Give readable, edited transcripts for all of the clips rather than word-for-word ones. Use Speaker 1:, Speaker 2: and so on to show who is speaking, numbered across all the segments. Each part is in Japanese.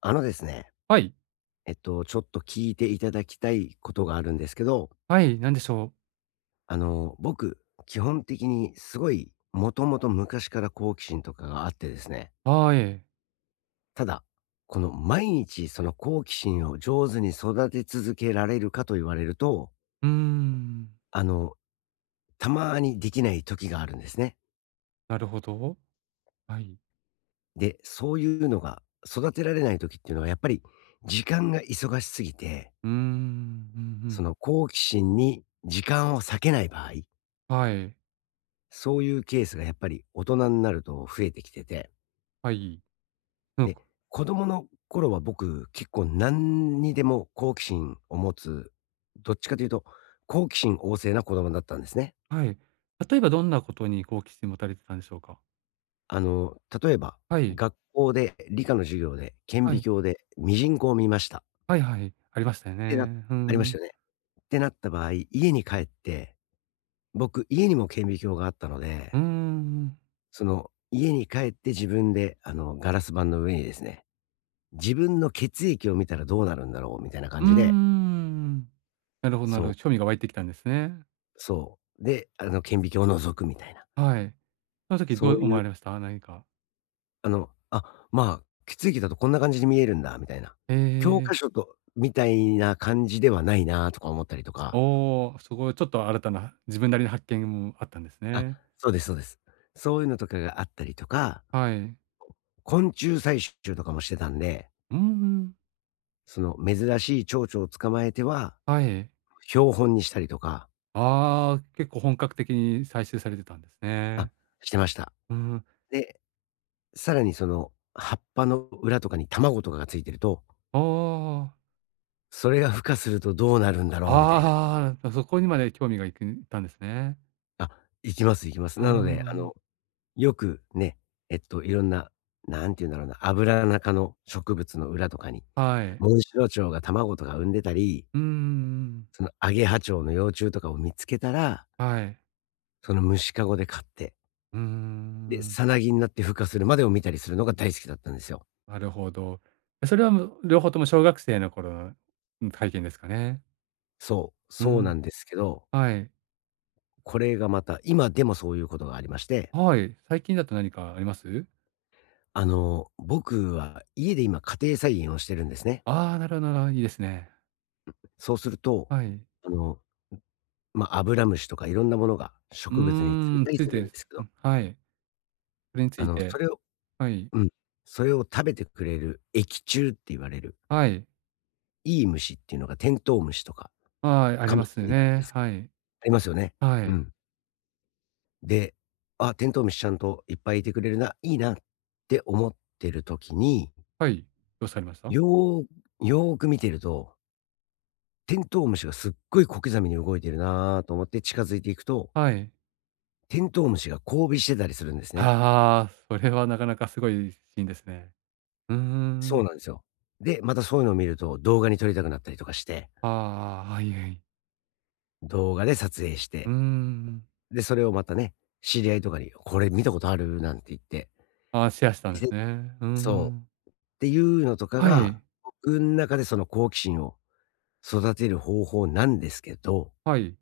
Speaker 1: あのですね、
Speaker 2: はい。
Speaker 1: ちょっと聞いていただきたいことがあるんですけど、
Speaker 2: はい、なんでしょう。
Speaker 1: 僕、基本的にすごい、もともと昔から好奇心とかがあってですね、
Speaker 2: ああ、ええ。
Speaker 1: ただ、この毎日その好奇心を上手に育て続けられるかと言われると、
Speaker 2: うーん、
Speaker 1: あの、たまにできない時があるんですね。
Speaker 2: なるほど。はい。
Speaker 1: で、そういうのが育てられない時っていうのは、やっぱり時間が忙しすぎて、
Speaker 2: うーん、うんう
Speaker 1: そ
Speaker 2: ん。
Speaker 1: の好奇心に時間を割けない場合、
Speaker 2: はい、
Speaker 1: そういうケースがやっぱり大人になると増えてきてて、
Speaker 2: はい。うん、
Speaker 1: で、子供の頃は僕結構何にでも好奇心を持つ、どっちかというと好奇心旺盛な子供だったんですね。
Speaker 2: はい。例えばどんなことに好奇心持たれてたんでしょうか？
Speaker 1: あの、例えば
Speaker 2: はい、
Speaker 1: 学校で理科の授業で顕
Speaker 2: は
Speaker 1: 微
Speaker 2: い、
Speaker 1: 鏡でミジンコを見ましたっ
Speaker 2: はいはい、ありましたよ
Speaker 1: て
Speaker 2: ね。うー
Speaker 1: りました
Speaker 2: ん。
Speaker 1: よね。ってなった場合、家に帰って、僕家にも顕微鏡があったので、
Speaker 2: うーん、
Speaker 1: その家に帰って自分でガラス板の上にですね自分の血液を見たらどうなるんだろうみたいな感
Speaker 2: うー
Speaker 1: じで、
Speaker 2: ん。なるほどなる
Speaker 1: そ
Speaker 2: ほど、
Speaker 1: う、
Speaker 2: 興味が湧いてきたんですね。
Speaker 1: そう。で、あの、顕微鏡を覗くみたいな。
Speaker 2: はい。その時
Speaker 1: そ
Speaker 2: ど
Speaker 1: う
Speaker 2: う
Speaker 1: い
Speaker 2: 思
Speaker 1: う、
Speaker 2: われました？何か。
Speaker 1: あの、あ、まあ、血液だとこんな感じに見えるんだみたいな。
Speaker 2: え
Speaker 1: 教科書
Speaker 2: え。
Speaker 1: とみたいな感じではないなとか思ったりとか。
Speaker 2: おお、すごいちょっと新たな自分なりの発見もあったんです
Speaker 1: あ、
Speaker 2: ね。
Speaker 1: そうですそうです。そういうのとかがあったりとか、
Speaker 2: はい。
Speaker 1: 昆虫採集とかもしてたんで、
Speaker 2: うーん、
Speaker 1: その珍しい蝶々を捕まえては
Speaker 2: はい。
Speaker 1: 標本にしたりとか、
Speaker 2: ああ、結構本格的に採集されてたんです
Speaker 1: あ、
Speaker 2: ね。
Speaker 1: してました。
Speaker 2: うん。
Speaker 1: でさらにその葉っぱの裏とかに卵とかがついてると、
Speaker 2: ああ、
Speaker 1: それが孵化するとどうなるんだろうみたいな。
Speaker 2: ああ、そこにまで興味がいったんですね。
Speaker 1: あ、行きます行きます。
Speaker 2: うー
Speaker 1: なので、
Speaker 2: ん、
Speaker 1: よくね、いろんな、なんて言うんだろうな、アブラナ科の植物の裏とかに、
Speaker 2: はい。
Speaker 1: モンシロチョウが卵とか産んでたり、
Speaker 2: うんん、
Speaker 1: そのアゲハチョウの幼虫とかを見つけたら、
Speaker 2: はい。
Speaker 1: その虫かごで飼って、
Speaker 2: うー
Speaker 1: で、
Speaker 2: ん、
Speaker 1: さなぎになって孵化するまでを見たりするのが大好きだったんですよ。
Speaker 2: なるほど。それはもう両方とも小学生の頃の、うん、体験ですかね。
Speaker 1: そう、
Speaker 2: う
Speaker 1: そうな
Speaker 2: ん、
Speaker 1: んですけど、
Speaker 2: はい。
Speaker 1: これがまた、今でもそういうことがありまして
Speaker 2: はい、最近だと何かあります？
Speaker 1: 僕は家で今家庭菜園をしてるんですね。
Speaker 2: ああ、なるほどなるほど、いいですね。
Speaker 1: そうすると、
Speaker 2: はい。
Speaker 1: あの、アブラムシとかいろんなものが
Speaker 2: う
Speaker 1: 植物につい
Speaker 2: ーん、
Speaker 1: たり
Speaker 2: つい
Speaker 1: するん
Speaker 2: て、
Speaker 1: ですけ
Speaker 2: う
Speaker 1: ど、
Speaker 2: ん、はい。それにつ
Speaker 1: あ
Speaker 2: い
Speaker 1: の、そ
Speaker 2: て、
Speaker 1: れを
Speaker 2: はい。
Speaker 1: うん、それを食べてくれる益虫って言われる、
Speaker 2: はい。
Speaker 1: いい虫っていうのがテントウムシとか
Speaker 2: ああ、あ
Speaker 1: カ
Speaker 2: り
Speaker 1: マ
Speaker 2: ま
Speaker 1: キ
Speaker 2: す
Speaker 1: リなんで
Speaker 2: ね。
Speaker 1: すけ
Speaker 2: は
Speaker 1: ど、
Speaker 2: い。
Speaker 1: ありますよね。
Speaker 2: は
Speaker 1: う
Speaker 2: い。
Speaker 1: ん。で、あ、テントウムシちゃんといっぱいいてくれるな、いいなって思ってる時に、
Speaker 2: はい。どうされました？
Speaker 1: よよーく見てるとテントウムシがすっごい小刻みに動いてるなと思って近づいていくと、
Speaker 2: はい。
Speaker 1: テントウムシが交尾してたりするんですね。
Speaker 2: ああ、それはなかなかすごいシーンですね。うー
Speaker 1: そ
Speaker 2: ん。
Speaker 1: うなんですよ。で、またそういうのを見ると動画に撮りたくなったりとかして、
Speaker 2: ああ、はいはい。
Speaker 1: 動画で撮影し
Speaker 2: うー
Speaker 1: て、
Speaker 2: ん。
Speaker 1: で、それをまたね、知り合いとかに、これ見たことあるなんて言って、
Speaker 2: ああ、シェアしたんで
Speaker 1: で
Speaker 2: すね。うー
Speaker 1: そう。
Speaker 2: ん。
Speaker 1: っていうのとか
Speaker 2: は
Speaker 1: が、
Speaker 2: い。
Speaker 1: 僕ん中でその好奇心を育てる方法なんですけど、
Speaker 2: はい。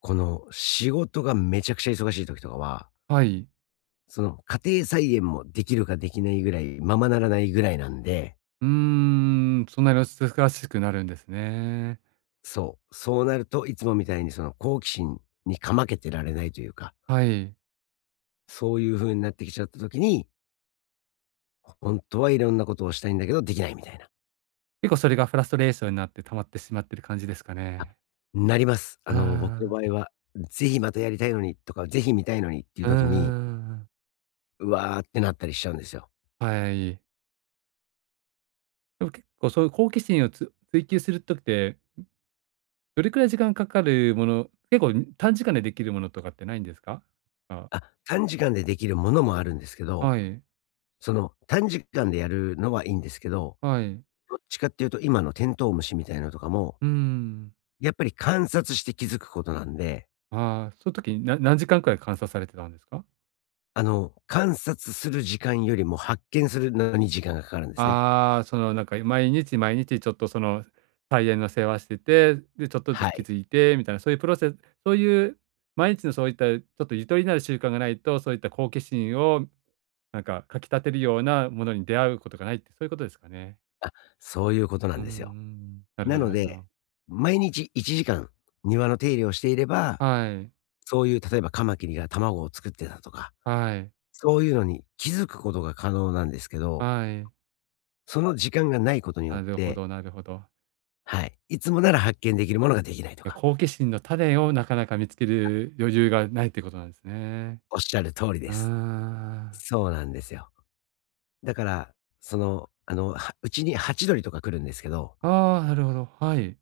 Speaker 1: この仕事がめちゃくちゃ忙しい時とかは、
Speaker 2: はい。
Speaker 1: その、家庭菜園もできるかできないぐらい、ままならないぐらいなんで、
Speaker 2: うーん、そんなに難しくなるんですね。
Speaker 1: そうなるといつもみたいにその好奇心にかまけてられないというか、
Speaker 2: はい。
Speaker 1: そういう風になってきちゃった時に、本当はいろんなことをしたいんだけどできないみたいな。
Speaker 2: 結構それがフラストレーションになって溜まってしまってる感じですか
Speaker 1: あ、
Speaker 2: ね。
Speaker 1: なります。僕の
Speaker 2: あ
Speaker 1: 場
Speaker 2: あ。
Speaker 1: 合は、ぜひまたやりたいのにとか、ぜひ見たいのにっていう
Speaker 2: うんう
Speaker 1: 時に、
Speaker 2: んうん。
Speaker 1: うわーってなったりしちゃうんですよ。
Speaker 2: はい。でも結構そういう好奇心を追求する時って、どれくらい時間かかるもの、結構短時間でできるものとかってないんですか？あ、
Speaker 1: 短時間でできるものもあるんですけど、
Speaker 2: はい、
Speaker 1: その短時間でやるのはいいんですけど、
Speaker 2: はい。
Speaker 1: どっちかっていうと今のテントウムシみたいなのとかも
Speaker 2: うーん。
Speaker 1: やっぱり観察して気づくことなんで、
Speaker 2: ああ、その時に何時間くらい観察されてたんですか？
Speaker 1: 観察する時間よりも発見するのに時間がかかるんですね。
Speaker 2: ああ、そのなんか毎日毎日ちょっとその菜園の世話してて、で、ちょっとず
Speaker 1: は
Speaker 2: つ気
Speaker 1: い。
Speaker 2: づいてみたいな、そういうプロセス、そういう毎日のそういったちょっとゆとりのある習慣がないと、そういった好奇心をなんかかき立てるようなものに出会うことがないって、そういうことですかね？
Speaker 1: そういうことな
Speaker 2: う
Speaker 1: ん
Speaker 2: ー
Speaker 1: ですよ。
Speaker 2: ん、なる
Speaker 1: な
Speaker 2: ほど
Speaker 1: の
Speaker 2: なるほ
Speaker 1: で、
Speaker 2: ど。
Speaker 1: 毎日1時間庭の手入れをしていれば、
Speaker 2: はい、
Speaker 1: そういう例えばカマキリが卵を作ってたとか、
Speaker 2: はい、
Speaker 1: そういうのに気づくことが可能なんですけど、
Speaker 2: はい。
Speaker 1: その時間がないことによ
Speaker 2: な
Speaker 1: っ
Speaker 2: るほ
Speaker 1: て、
Speaker 2: どなるほど。
Speaker 1: はい。いつもなら発見できるものができないと
Speaker 2: いや、
Speaker 1: か、
Speaker 2: 好奇心の種をなかなか見つける余裕がないってことなんですね。
Speaker 1: おっしゃる通りで
Speaker 2: うー
Speaker 1: す。
Speaker 2: ん。
Speaker 1: そうなんですよ。だから、うちにハチドリとか来るんですけど、
Speaker 2: ああ、なるほど、はい。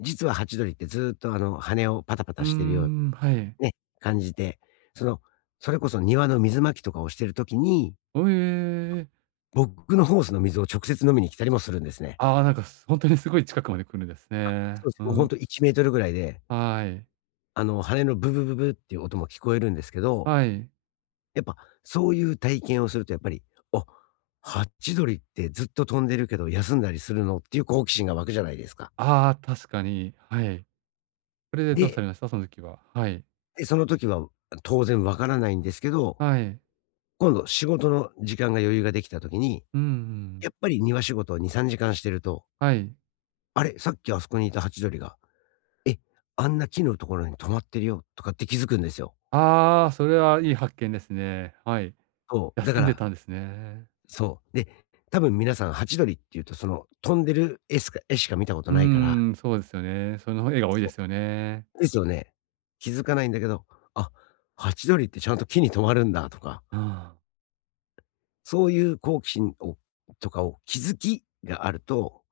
Speaker 1: 実はハチドリってずーっと羽をパタパ
Speaker 2: う
Speaker 1: タ
Speaker 2: ー
Speaker 1: してるよう
Speaker 2: ん、はい。
Speaker 1: にね、感じて、その、それこそ庭の水まきとかをしてる時に、
Speaker 2: おえ。
Speaker 1: 僕のホースの水を直接飲みに来たりもするんですね。
Speaker 2: ああ、なんか、本当にすごい近くまで来るんですね。
Speaker 1: そうです。
Speaker 2: う
Speaker 1: もうほん
Speaker 2: ん、
Speaker 1: と1メートルぐらいで、
Speaker 2: はい、
Speaker 1: 羽のブブブブっていう音も聞こえるんですけど、
Speaker 2: はい。
Speaker 1: やっぱそういう体験をするとやっぱり、あ、ハチドリってずっと飛んでるけど休んだりするのっていう好奇心が湧くじゃないですか。
Speaker 2: ああ、確かに、はい。それでどう
Speaker 1: で
Speaker 2: されました？その時は。はい、
Speaker 1: その時は当然わからないんですけど、
Speaker 2: はい。
Speaker 1: 今度仕事の時間が余裕ができた時に、
Speaker 2: うんうん。
Speaker 1: やっぱり庭仕事を2、3時間してると、
Speaker 2: はい。
Speaker 1: あれ、さっきあそこにいたハチドリが、え、あんな木のところに止まってるよとかって気づくんですよ。
Speaker 2: ああ、それはいい発見ですね。はい。
Speaker 1: そう、だか
Speaker 2: 休んで
Speaker 1: ら
Speaker 2: たんですね。
Speaker 1: そう。で、多分皆さんハチドリっていうとその飛んでる絵しか見たこ
Speaker 2: う
Speaker 1: とないから、
Speaker 2: ーん、そうですよね。その絵が多いで
Speaker 1: そ
Speaker 2: すよね。
Speaker 1: う、ですよね。気づかないんだけど、あ、ハチドリってちゃんと木に止まるんだとか、
Speaker 2: ああ、
Speaker 1: そういう好奇心をとかを気づきがあると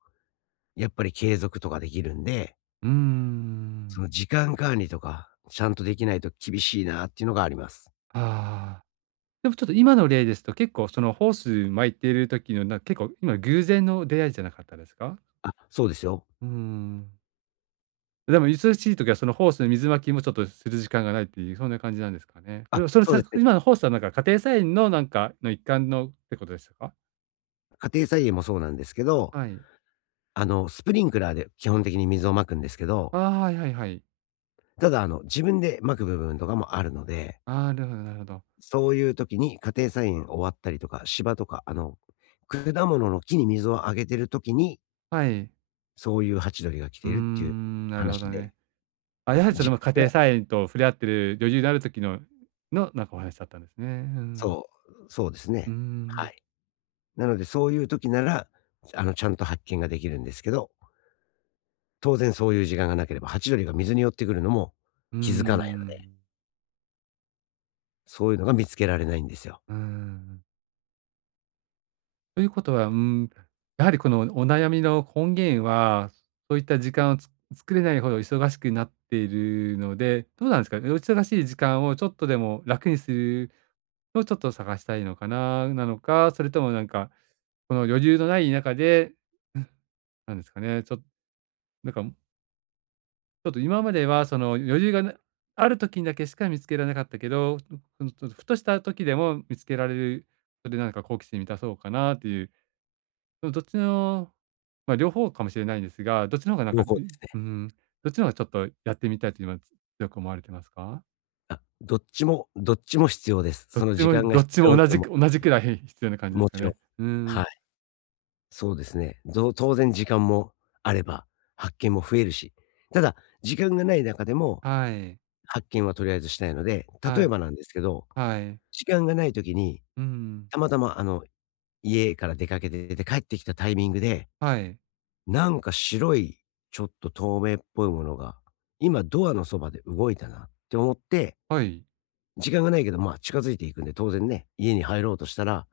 Speaker 1: やっぱり継続とかできるんで、
Speaker 2: うーん。
Speaker 1: その時間管理とか、ちゃんとできないと厳しいなっていうのがあります。
Speaker 2: ああ。でもちょっと今の例ですと、結構そのホース巻いている時の、結構今偶然の出会いじゃなかったですか？
Speaker 1: そうですよ。
Speaker 2: うーん。でも忙しい時はそのホースの水巻きもちょっとする時間がないっていう、そんな感じなんですかね。それはそれ
Speaker 1: そうで
Speaker 2: さ
Speaker 1: すね。
Speaker 2: 今のホースはなんか家庭菜園のなんかの一環のってことでしたか？
Speaker 1: 家庭菜園もそうなんですけど、
Speaker 2: はい。
Speaker 1: スプリンクラーで基本的に水をまくんですけど、
Speaker 2: ああ、はいはいはい。
Speaker 1: ただ、自分でまく部分とかもあるので、
Speaker 2: ああ、なるほどなるほど。
Speaker 1: そういう時に家庭菜園終わったりとか、芝とか、果物の木に水をあげてる時に、
Speaker 2: はい。
Speaker 1: そういうハチドリが来
Speaker 2: う
Speaker 1: て
Speaker 2: ー
Speaker 1: いるっていう
Speaker 2: ん、なるほ
Speaker 1: 話
Speaker 2: ど
Speaker 1: で、
Speaker 2: ね。あ、やはりそれ
Speaker 1: 時
Speaker 2: も
Speaker 1: 間
Speaker 2: 家
Speaker 1: が
Speaker 2: 庭菜園と触れ合ってる女優である時の、なんかお話だったんですね。うん。
Speaker 1: そそうです
Speaker 2: うー
Speaker 1: ね。は
Speaker 2: ん。
Speaker 1: い。なので、そういう時なら、ちゃんと発見ができるんですけど、当然そういう時間がなければ、ハチドリが水に寄ってくるのも
Speaker 2: うー
Speaker 1: 気づかないので、
Speaker 2: ん。
Speaker 1: そういうのが見つけられないんですよ。
Speaker 2: うーん。ということは、うーん、やはりこのお悩みの根源は、そういった時間を作れないほど忙しくなっているので、どうなんですかね、お忙しい時間をちょっとでも楽にするのをちょっと探したいのかな、なのか、それともなんか、この余裕のない中で、なんですかね、ちょっと、なんか、ちょっと今まではその余裕がある時にだけしか見つけられなかったけど、ふとした時でも見つけられる、それでなんか好奇心満たそうかなっていう、そのどっちの、まあ、両方かもしれないんですが、どっちの方がなん
Speaker 1: 両
Speaker 2: か、い、
Speaker 1: 方ですね。
Speaker 2: うん、どっちの方がちょっとやってみたいと今、強く思われてますか？
Speaker 1: どっちもどっちも必要です。
Speaker 2: どっ
Speaker 1: その
Speaker 2: ち
Speaker 1: 時
Speaker 2: も
Speaker 1: 間が
Speaker 2: どっ
Speaker 1: 必
Speaker 2: ち
Speaker 1: 要
Speaker 2: も
Speaker 1: なのも、
Speaker 2: 同じくらい必要な感じで
Speaker 1: も
Speaker 2: すか
Speaker 1: ちろん。
Speaker 2: ね。うー
Speaker 1: は
Speaker 2: ん、
Speaker 1: い、そうですね。当然時間もあれば、発見も増えるし、ただ、時間がない中でも、
Speaker 2: はい、
Speaker 1: 発見はとりあえずしたいので、例
Speaker 2: は
Speaker 1: え
Speaker 2: い、
Speaker 1: ばなんですけど、
Speaker 2: はい、
Speaker 1: 時間がない時に、
Speaker 2: うん、
Speaker 1: たまたま、家から出かけてて帰ってきたタイミングで、
Speaker 2: はい、
Speaker 1: なんか白い、ちょっと透明っぽいものが、今ドアのそばで動いたなって思って、
Speaker 2: はい。
Speaker 1: 時間がないけど、まあ、近づいていくんで、当然ね、家に入ろうとしたら、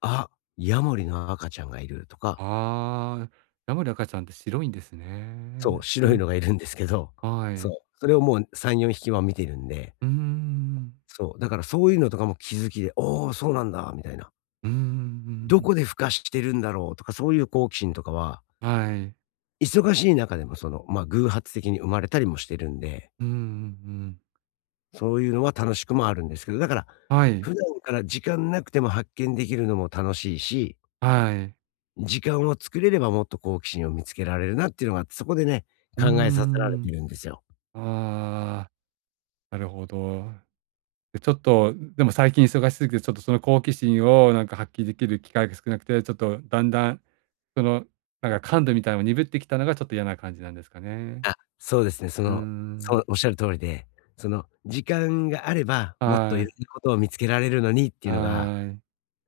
Speaker 1: あ、ヤモリの赤ちゃんがいるとか、
Speaker 2: ああ、ヤモリ赤ちゃんって白いんです
Speaker 1: そう、
Speaker 2: ね。う
Speaker 1: 白い
Speaker 2: ん。
Speaker 1: のがいるんですけど、
Speaker 2: は
Speaker 1: そ
Speaker 2: い。
Speaker 1: う、それをもう3、4匹は見てるんで、
Speaker 2: うーん。
Speaker 1: そう、だからそういうのとかも気づきで、おお、そうなんだ、みたいな。
Speaker 2: うーん。
Speaker 1: どこで孵化してるんだろうとか、そういう好奇心とかは、
Speaker 2: はい。
Speaker 1: 忙しい中でもその、まあ、偶発的に生まれたりもしてるんで、
Speaker 2: うんうん、
Speaker 1: そういうのは楽しくもあるんですけど、だから、
Speaker 2: はい。
Speaker 1: 普段から時間なくても発見できるのも楽しいし、
Speaker 2: はい。
Speaker 1: 時間を作れればもっと好奇心を見つけられるなっていうのがあって、そこでね、
Speaker 2: う
Speaker 1: 考えさせられ
Speaker 2: ん
Speaker 1: て
Speaker 2: ん、
Speaker 1: るんですよ。
Speaker 2: ああ、なるほど。で、ちょっと、でも最近忙しすぎて、ちょっとその好奇心をなんか発揮できる機会が少なくて、ちょっとだんだん、その、なんか感度みたいなのが鈍ってきたのがちょっと嫌な感じなんですかね。
Speaker 1: そうですね。
Speaker 2: うー
Speaker 1: そ
Speaker 2: ん。
Speaker 1: うおっしゃる通りで、その時間があれば、もっとい
Speaker 2: は
Speaker 1: ろんな
Speaker 2: い。
Speaker 1: ことを見つけられるのにってい
Speaker 2: は
Speaker 1: うのが、
Speaker 2: い。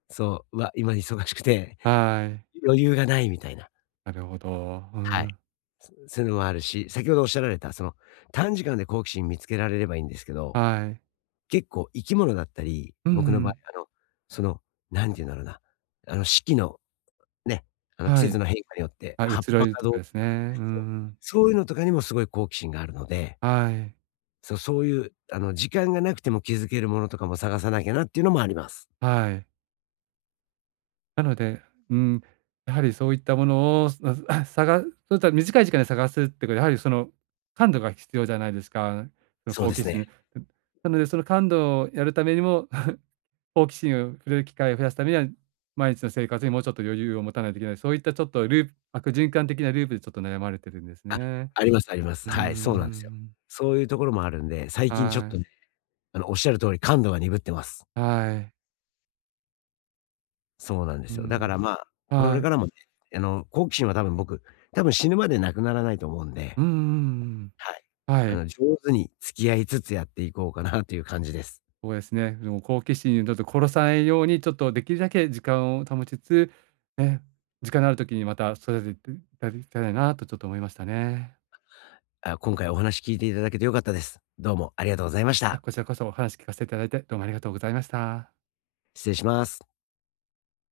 Speaker 1: そう、うわ、今忙しくて
Speaker 2: はい。
Speaker 1: 余裕がないみたいな。
Speaker 2: なるほど。う
Speaker 1: はい。
Speaker 2: ん。
Speaker 1: そういうのもあるし、先ほどおっしゃられた、その、短時間で好奇心見つけられればいいんですけど、
Speaker 2: はい。
Speaker 1: 結構生き物だったり、
Speaker 2: う
Speaker 1: 僕の場合、
Speaker 2: ん。
Speaker 1: あの、その、何て言うんだろうな、あの、四季のね、季
Speaker 2: は
Speaker 1: 節
Speaker 2: い。
Speaker 1: の変化によって
Speaker 2: はい、
Speaker 1: 葉っ
Speaker 2: 移ろ
Speaker 1: ぱ
Speaker 2: い
Speaker 1: が
Speaker 2: と
Speaker 1: どう
Speaker 2: かですね。う
Speaker 1: そう、
Speaker 2: ん、
Speaker 1: そういうのとかにもすごい好奇心があるので、
Speaker 2: はい、
Speaker 1: そうそういう、あの、時間がなくても気づけるものとかも探さなきゃなっていうのもあります。
Speaker 2: はい。なので、うん、やはりそういったものを、なあ、そういった短い時間で探すってことは、やはりその感度が必要じゃないですか。その
Speaker 1: そう
Speaker 2: 好
Speaker 1: で
Speaker 2: 奇
Speaker 1: すね。
Speaker 2: 心。なので、その感度をやるためにも、好奇心を触れる機会を増やすためには、毎日の生活にもうちょっと余裕を持たないといけない。そういったちょっとループ、悪循環的なループでちょっと悩まれてるんです
Speaker 1: あ、
Speaker 2: ね。
Speaker 1: ありますあります。
Speaker 2: うん
Speaker 1: はい、そうなんです
Speaker 2: ん、
Speaker 1: よ。そういうところもあるんで、最近ちょっ
Speaker 2: は
Speaker 1: とね、
Speaker 2: い、
Speaker 1: おっしゃる通り感度が鈍ってます。
Speaker 2: はい。
Speaker 1: そうなんで
Speaker 2: う
Speaker 1: すよ。だから
Speaker 2: ん、
Speaker 1: まあ、これ
Speaker 2: は
Speaker 1: か
Speaker 2: い。
Speaker 1: らもね、好奇心は多分死ぬまでなくならないと思うんで、
Speaker 2: うん。
Speaker 1: はい。
Speaker 2: はい、
Speaker 1: 上手に付き合いつつやっていこうかなという感じです。
Speaker 2: そうですね。でも好奇心にちょっと殺さないように、ちょっとできるだけ時間を保ちつつ、ね、時間のある時にまた育てていただきたいなとちょっと思いましたね。
Speaker 1: 今回お話聞いていただけて良かったです。どうもありがとうございまし
Speaker 2: いや、
Speaker 1: た。
Speaker 2: こちらこそお話聞かせていただいて、どうもありがとうございました。
Speaker 1: 失礼します。